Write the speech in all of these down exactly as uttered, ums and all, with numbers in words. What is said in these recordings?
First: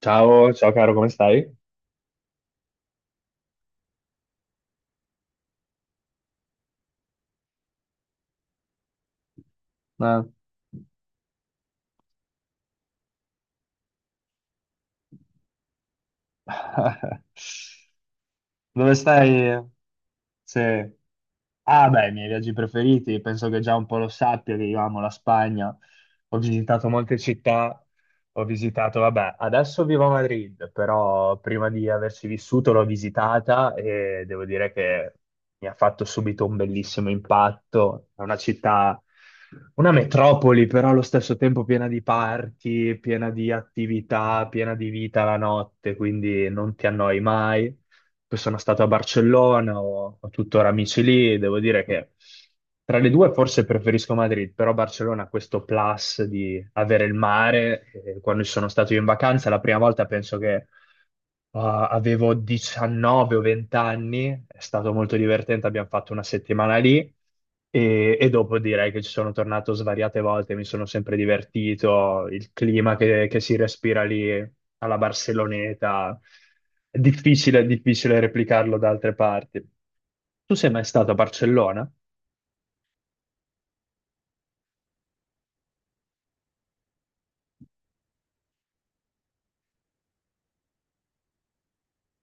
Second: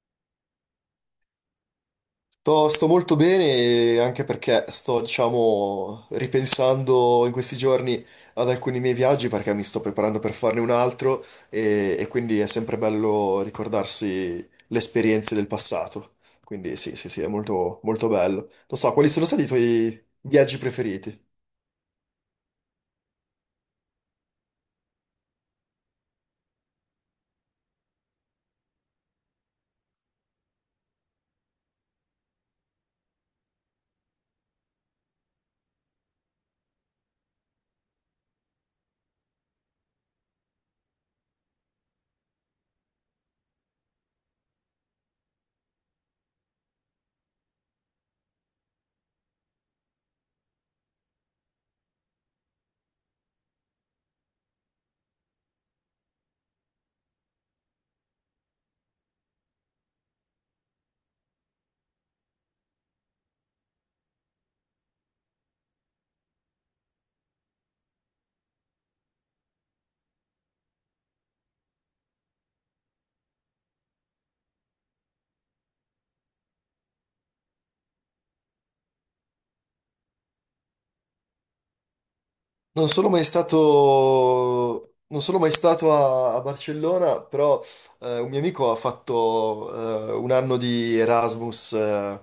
Ciao, ciao caro, come stai? Sto, sto molto bene anche perché sto, diciamo, ripensando in questi giorni ad alcuni miei viaggi perché mi sto preparando Ah. per farne un altro e, e quindi è sempre bello ricordarsi le esperienze del passato. Quindi sì, sì, sì, è molto, molto bello. Non so, Dove quali sono stati i stai? tuoi viaggi Sì. preferiti? Ah, beh, i miei viaggi preferiti, penso che già un po' lo sappia che io amo la Spagna. Ho visitato molte città, ho visitato, vabbè, adesso vivo a Madrid, però prima di averci vissuto l'ho visitata e devo dire che mi ha fatto subito un bellissimo impatto. È una città, una metropoli, però allo stesso tempo piena di party, piena di attività, piena di vita la notte, quindi non ti annoi mai. Poi sono stato a Barcellona, ho, ho tuttora amici lì, devo dire che tra le due forse preferisco Madrid, però Barcellona ha questo plus di avere il mare, e quando ci sono stato io in vacanza, la prima volta penso che Uh, avevo diciannove o venti anni, è stato molto divertente, abbiamo fatto una settimana lì e, e dopo direi che ci sono tornato svariate volte, mi sono sempre divertito, il clima che, che si respira lì alla Barceloneta, è difficile, è difficile replicarlo da altre parti. Tu sei mai stato a Barcellona? Non sono mai stato, non sono mai stato a, a Barcellona, però eh, un mio amico ha fatto eh, un anno di Erasmus, eh,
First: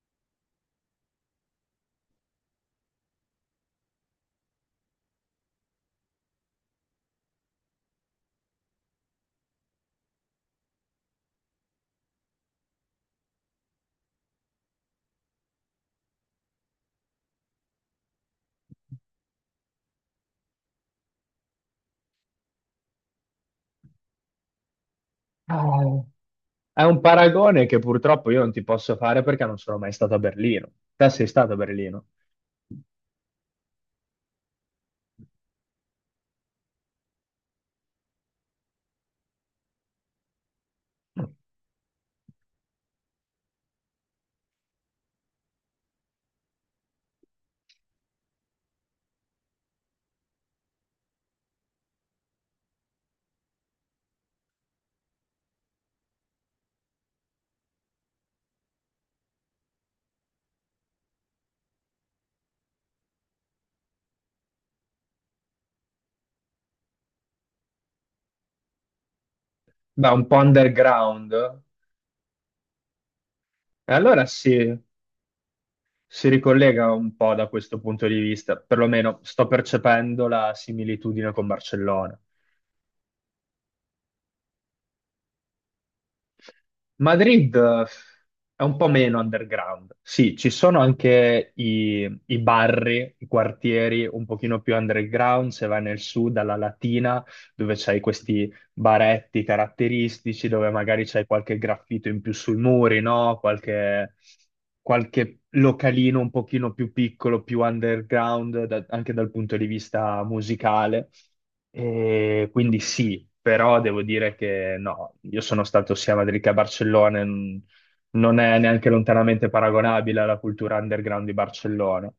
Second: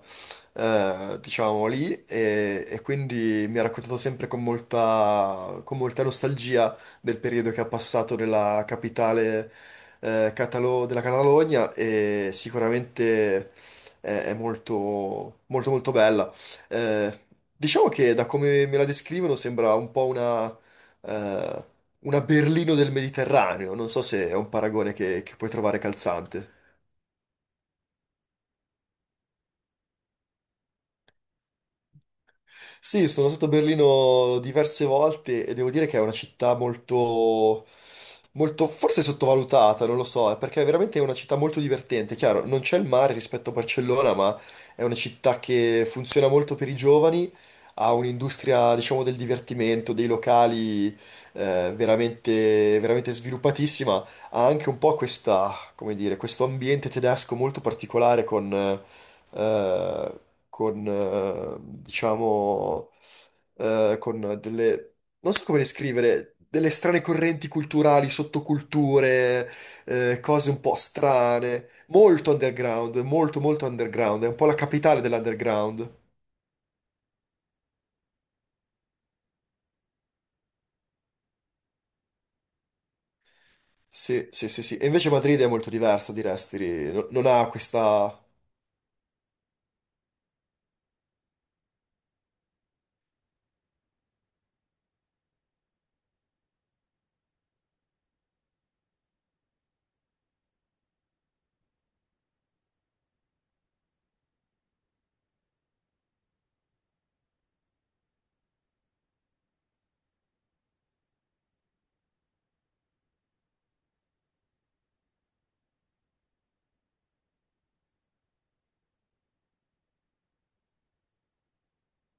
eh, diciamo lì, e, e quindi mi ha raccontato sempre con molta, con molta nostalgia del periodo che ha passato nella capitale eh, catalo- della Catalogna e sicuramente è, è molto, molto, molto bella. Eh, diciamo che da come me la descrivono sembra un po' una, eh, una Berlino del Mediterraneo, non so se è un paragone che che puoi trovare Ah, calzante. è un paragone che purtroppo io non ti posso fare perché non sono mai stato a Berlino. Te sei stato a Berlino? Sì, sono stato a Berlino diverse volte e devo dire che è una città molto, molto forse sottovalutata, non lo so, eh, perché è veramente una città molto divertente. Chiaro, non c'è il mare rispetto a Barcellona, ma è una città che funziona molto per i giovani, ha un'industria, diciamo, del divertimento, dei locali, eh, veramente, veramente sviluppatissima ha anche un po' questa, come dire, questo ambiente tedesco molto particolare con, eh, con eh, diciamo, eh, con delle, non so come descrivere, delle strane correnti culturali, sottoculture, Beh, eh, un po' cose un po' underground. strane, molto underground, molto molto E underground, allora è un po' si, la capitale dell'underground. si ricollega un po' da questo punto di vista, perlomeno sto percependo la similitudine con Barcellona. Sì, sì, sì, sì. E invece Madrid è molto diversa di Restri, no- non ha Madrid eh, questa. è un po' meno underground. Sì, ci sono anche i, i barri, i quartieri un pochino più underground, se vai nel sud, alla Latina, dove c'hai questi baretti caratteristici dove magari c'è qualche graffito in più sui muri, no? Qualche, qualche localino un pochino più piccolo, più underground, da- anche dal punto di vista musicale. E quindi sì, però devo dire che no, io sono stato sia a Madrid che a Barcellona, e non non è neanche lontanamente paragonabile alla cultura underground di Barcellona.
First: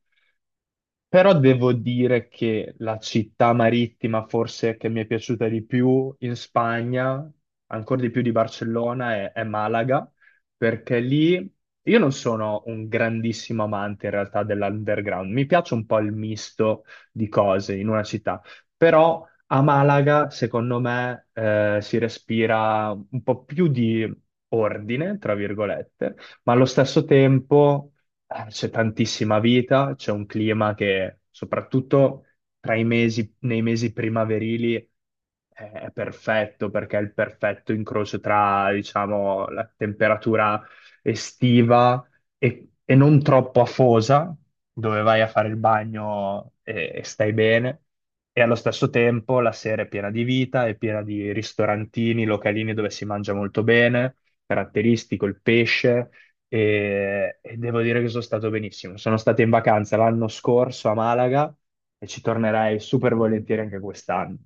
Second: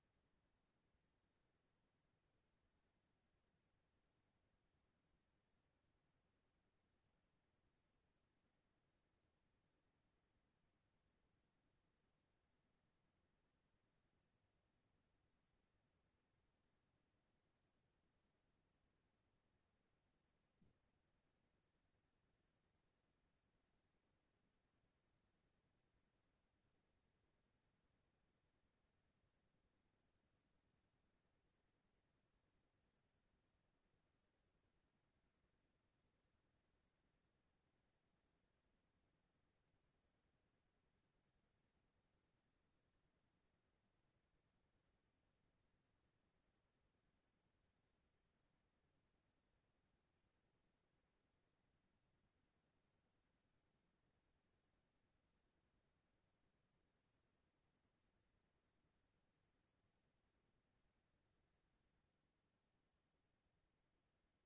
Però devo dire che la città marittima forse che mi è piaciuta di più in Spagna, ancora di più di Barcellona, è, è Malaga, perché lì io non sono un grandissimo amante in realtà dell'underground, mi piace un po' il misto di cose in una città, però a Malaga secondo me eh, si respira un po' più di ordine, tra virgolette, ma allo stesso tempo eh, c'è tantissima vita, c'è un clima che soprattutto tra i mesi, nei mesi primaverili è, è perfetto perché è il perfetto incrocio tra, diciamo, la temperatura estiva e, e non troppo afosa, dove vai a fare il bagno e, e stai bene. E allo stesso tempo la sera è piena di vita, è piena di ristorantini, localini dove si mangia molto bene, caratteristico, il pesce e, e devo dire che sono stato benissimo. Sono stato in vacanza l'anno scorso a Malaga e ci tornerai super volentieri anche quest'anno.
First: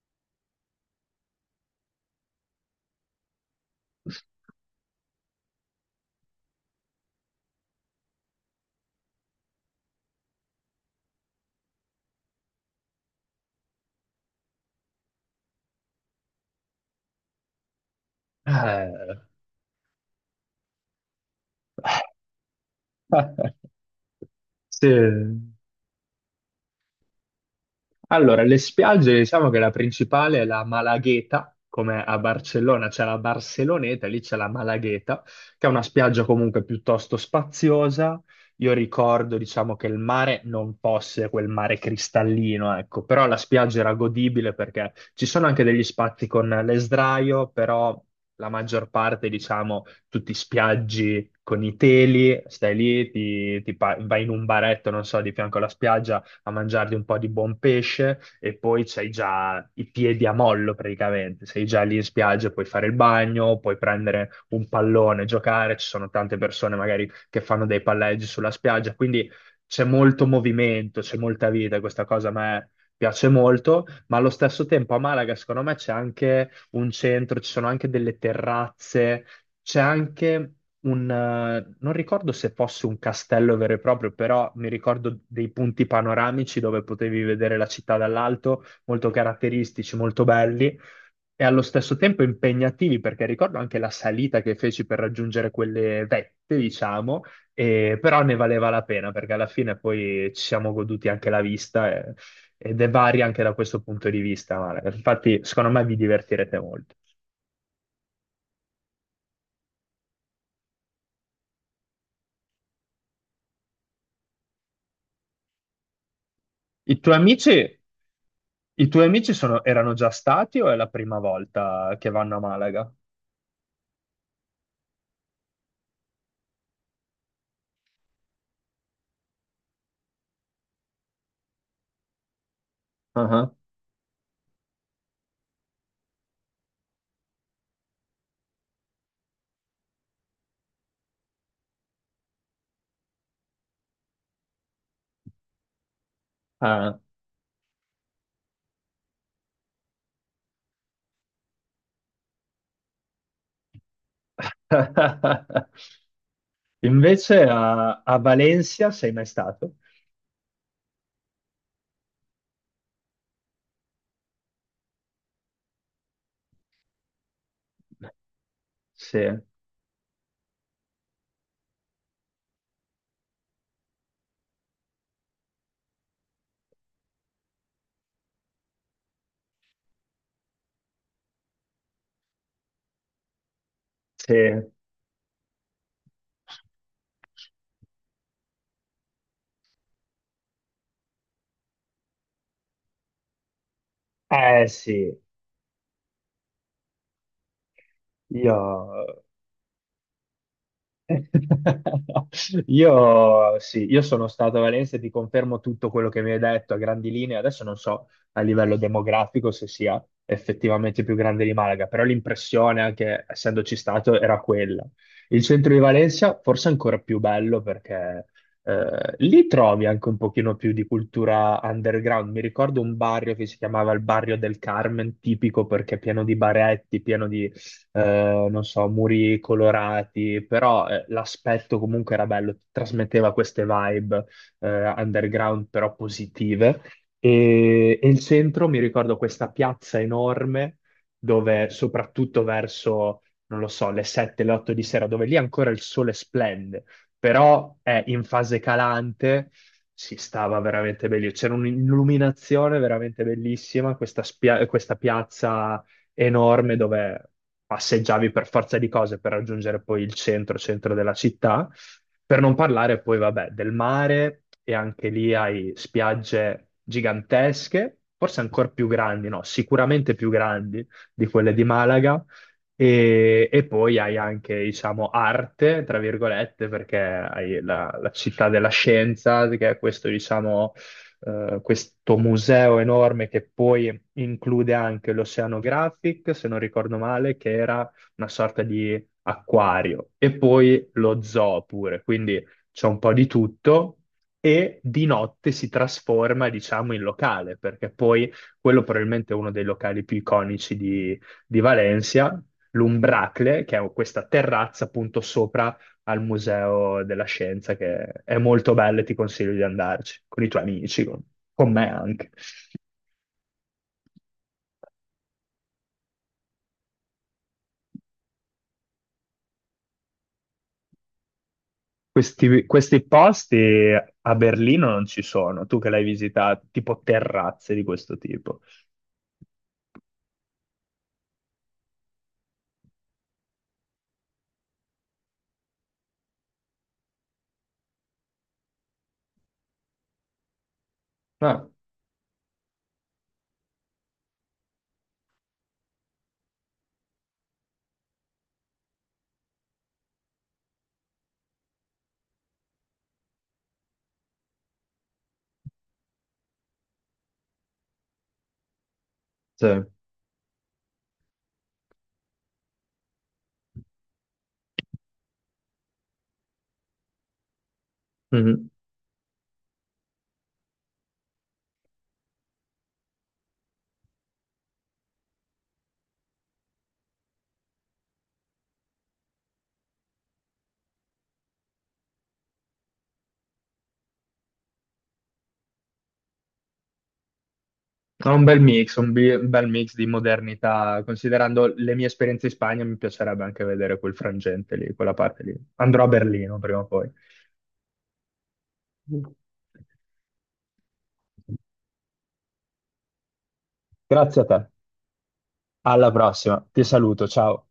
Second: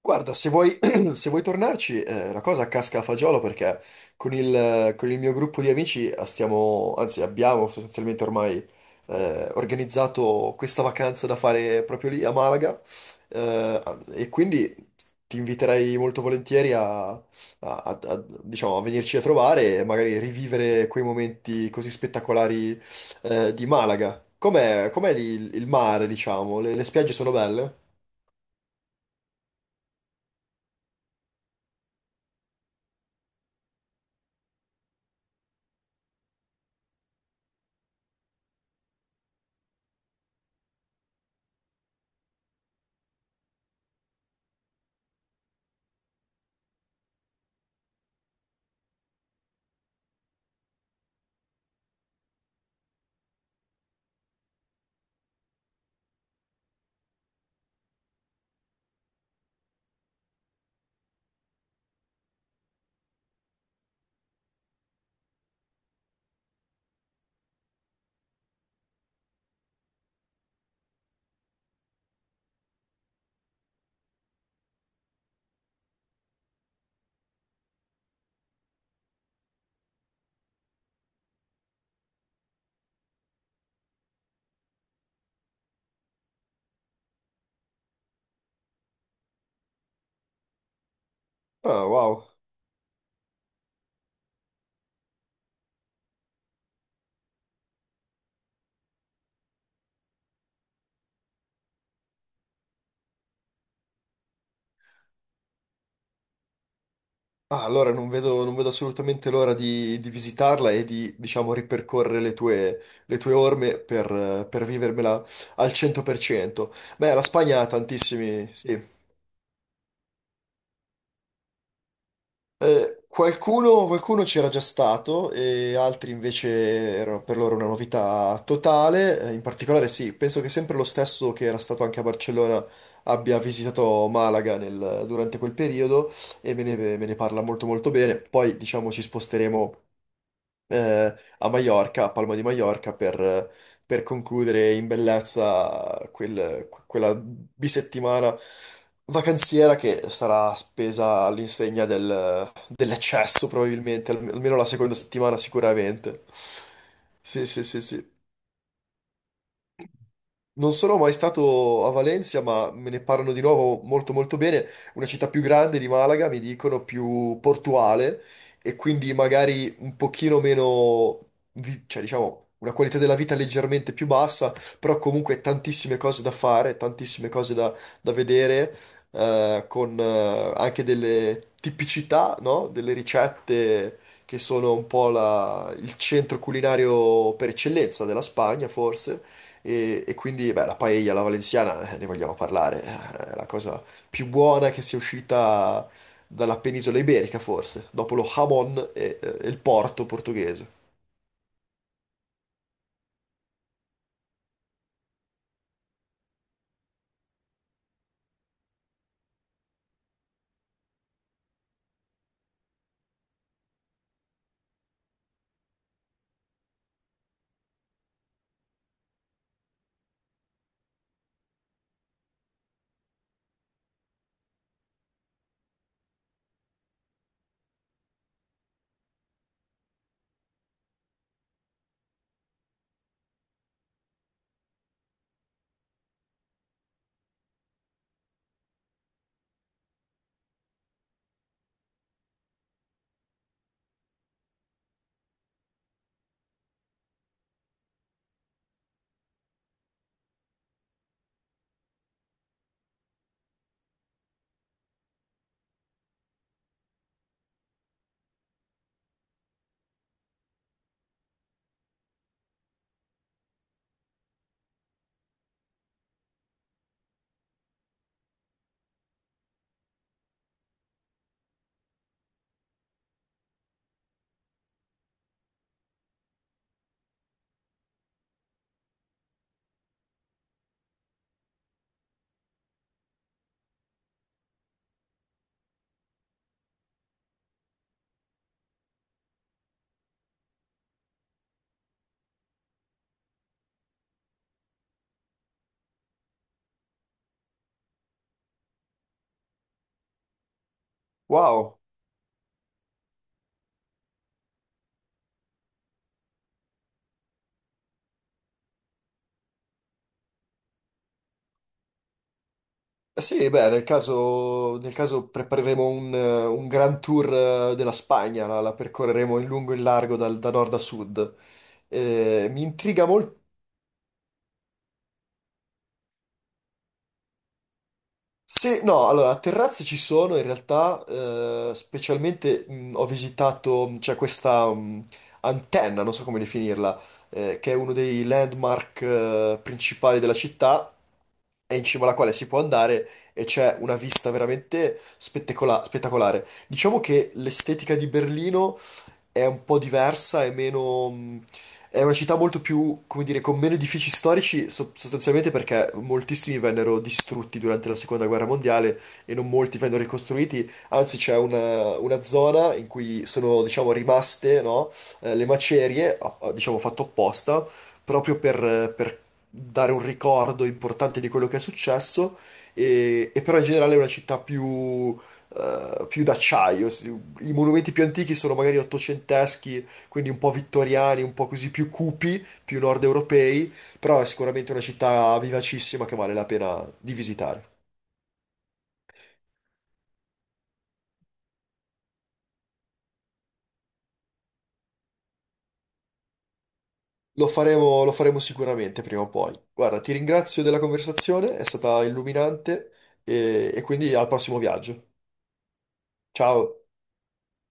Guarda, se vuoi, se vuoi tornarci, eh, la cosa casca a fagiolo perché con il, con il mio gruppo di amici eh, stiamo, anzi abbiamo sostanzialmente ormai eh, organizzato questa vacanza da fare proprio lì a Malaga eh, e quindi ti inviterei molto volentieri a, a- a- a- diciamo, a venirci Eh, a trovare e magari rivivere quei momenti così spettacolari eh, di Malaga. sì. Com'è, com'è lì il, il mare, diciamo? Le, le spiagge sono belle? Allora, le spiagge, diciamo che la principale è la Malagueta, come a Barcellona c'è la Barceloneta, lì c'è la Malagueta, che è una spiaggia comunque piuttosto spaziosa. Io ricordo, diciamo, che il mare non fosse quel mare cristallino, ecco, però la spiaggia era godibile perché ci sono anche degli spazi con le sdraio, però la maggior parte, diciamo, tutti spiaggi con i teli, stai lì, ti, ti pa- vai in un baretto, non so, di fianco alla spiaggia a mangiarti un po' di buon pesce e poi c'hai già i piedi a mollo praticamente, sei già lì in spiaggia, puoi fare il bagno, puoi prendere un pallone, giocare, ci sono tante persone magari che fanno dei palleggi sulla spiaggia, quindi c'è molto movimento, c'è molta vita, questa cosa a me piace molto, ma allo stesso tempo a Malaga secondo me c'è anche un centro, ci sono anche delle terrazze, c'è anche un, eh, non ricordo se fosse un castello vero e proprio, però mi ricordo dei punti panoramici dove potevi vedere la città dall'alto, molto caratteristici, molto belli e allo Ah, stesso tempo wow. impegnativi, perché ricordo anche la salita che feci per raggiungere quelle vette, diciamo, e- però ne valeva la pena perché alla fine poi ci siamo goduti anche la vista e- ed è varia anche da questo punto di vista, Mara. Infatti, secondo me vi divertirete molto. Ah, allora non vedo, non vedo assolutamente l'ora di, di visitarla e di, diciamo, ripercorrere le tue, le tue orme per, eh, per vivermela al cento per cento. I tuoi Beh, la Spagna ha amici. tantissimi, I sì. tuoi amici sono- erano già stati o è la prima volta che vanno a Malaga? Eh, qualcuno qualcuno c'era già stato e altri invece erano per loro una novità totale. Eh, in particolare, sì, penso che sempre lo stesso che era stato anche a Barcellona abbia Ah, visitato Malaga nel- durante quel periodo e me ne, me ne parla molto molto bene. Poi, diciamo, ci sposteremo eh, a Maiorca, a Palma di Maiorca, per, per concludere in bellezza quel- ah, quella bisettimana vacanziera che sarà spesa all'insegna del- dell'eccesso, probabilmente, alme- almeno la seconda settimana ah. sicuramente. Invece Sì, sì, sì, a, sì. a Valencia sei mai stato? Non sono mai stato a Valencia, ma me ne parlano di nuovo molto molto bene. Una città più grande di Malaga, mi dicono più portuale e quindi Sì, magari un pochino meno, vi- cioè diciamo, una qualità della vita leggermente più bassa, però comunque tantissime cose da fare, tantissime cose da, da vedere, eh, con eh, anche delle tipicità, no? Delle ricette sì. che sono un po' la- il centro culinario per eccellenza della Spagna, forse. E, e quindi, beh, la paella, la valenziana, eh, ne vogliamo parlare, eh, è la cosa più Eh buona che sia sì, uscita dalla penisola iberica, forse, dopo lo io jamon e, e il porto portoghese. Io sì, io sono stato a Valencia e ti confermo tutto quello che mi hai detto a grandi linee. Adesso non so a livello demografico se sia effettivamente più grande di Malaga, però l'impressione, anche essendoci stato, era quella. Il centro di Valencia forse è ancora più bello perché eh, lì trovi anche un pochino più di cultura underground. Mi ricordo un barrio che si chiamava il Barrio del Carmen, tipico perché pieno di baretti, pieno di eh, non so, muri colorati, però eh, l'aspetto comunque era bello, trasmetteva queste vibe eh, underground però positive. E, e il centro, mi ricordo questa piazza enorme dove soprattutto verso, non lo so, le sette, le otto di sera, dove lì ancora il sole splende, però è in fase calante, si stava veramente meglio. C'era un'illuminazione veramente bellissima, questa, spia- questa piazza enorme dove passeggiavi per forza di cose per raggiungere poi il centro, centro della città, per non parlare poi, vabbè, del mare e anche lì hai spiagge gigantesche, forse ancora più grandi, no, sicuramente più grandi di quelle di Malaga. E, e poi hai anche, diciamo, arte, tra virgolette, perché hai la, la città della scienza, che è questo, diciamo, eh, questo museo enorme che poi include anche l'Oceanographic, se non ricordo male, che era una sorta di acquario, e poi lo zoo pure, quindi c'è un po' di tutto. E di notte si trasforma, diciamo, in locale, perché poi quello probabilmente è uno dei locali più iconici di, di Wow. Valencia, l'Umbracle, che è questa terrazza appunto sopra al Museo della Scienza, che è molto bello e ti consiglio di andarci, con i tuoi amici, con, con me anche. Eh sì, beh, nel caso, nel caso prepareremo un, eh, un gran tour eh, della Spagna, la, la percorreremo in lungo e in largo dal- da nord a sud. Eh, mi Questi, questi intriga molto. posti a Berlino non ci sono, tu che l'hai visitato, tipo terrazze di questo tipo. Se, no, allora, terrazze ci sono in realtà, eh, specialmente mh, ho visitato, mh, c'è questa mh, antenna, non so come definirla, eh, che è uno dei landmark eh, principali della città, Ah, e in cima alla quale si può andare e c'è una vista veramente spettecola- spettacolare. Diciamo che l'estetica di Berlino è un po' diversa, è meno... mh, è una città molto più, come dire, con meno edifici storici, so- sostanzialmente perché moltissimi vennero distrutti durante la seconda guerra mondiale e non sì. molti vennero ricostruiti, anzi c'è una, una zona in cui sono, diciamo, rimaste, no, eh, le macerie, a- a- diciamo fatto apposta, proprio Mhm. per, per dare un ricordo importante di quello che è successo, e, e però in generale è una città più, eh, più d'acciaio. Si- I monumenti più antichi sono magari ottocenteschi, quindi un po' vittoriani, un po' così più cupi, più nord europei, però è sicuramente una città vivacissima che vale la pena di visitare. È un bel mix, un, bi- un bel mix di modernità. Considerando le mie esperienze in Spagna, mi piacerebbe anche vedere quel frangente lì, quella parte lì. Andrò a Berlino prima o poi. Lo faremo, lo faremo sicuramente prima o poi. Guarda, ti ringrazio della conversazione, è stata illuminante e e quindi al Grazie a prossimo te. viaggio. Alla prossima. Ciao! Ti saluto, ciao.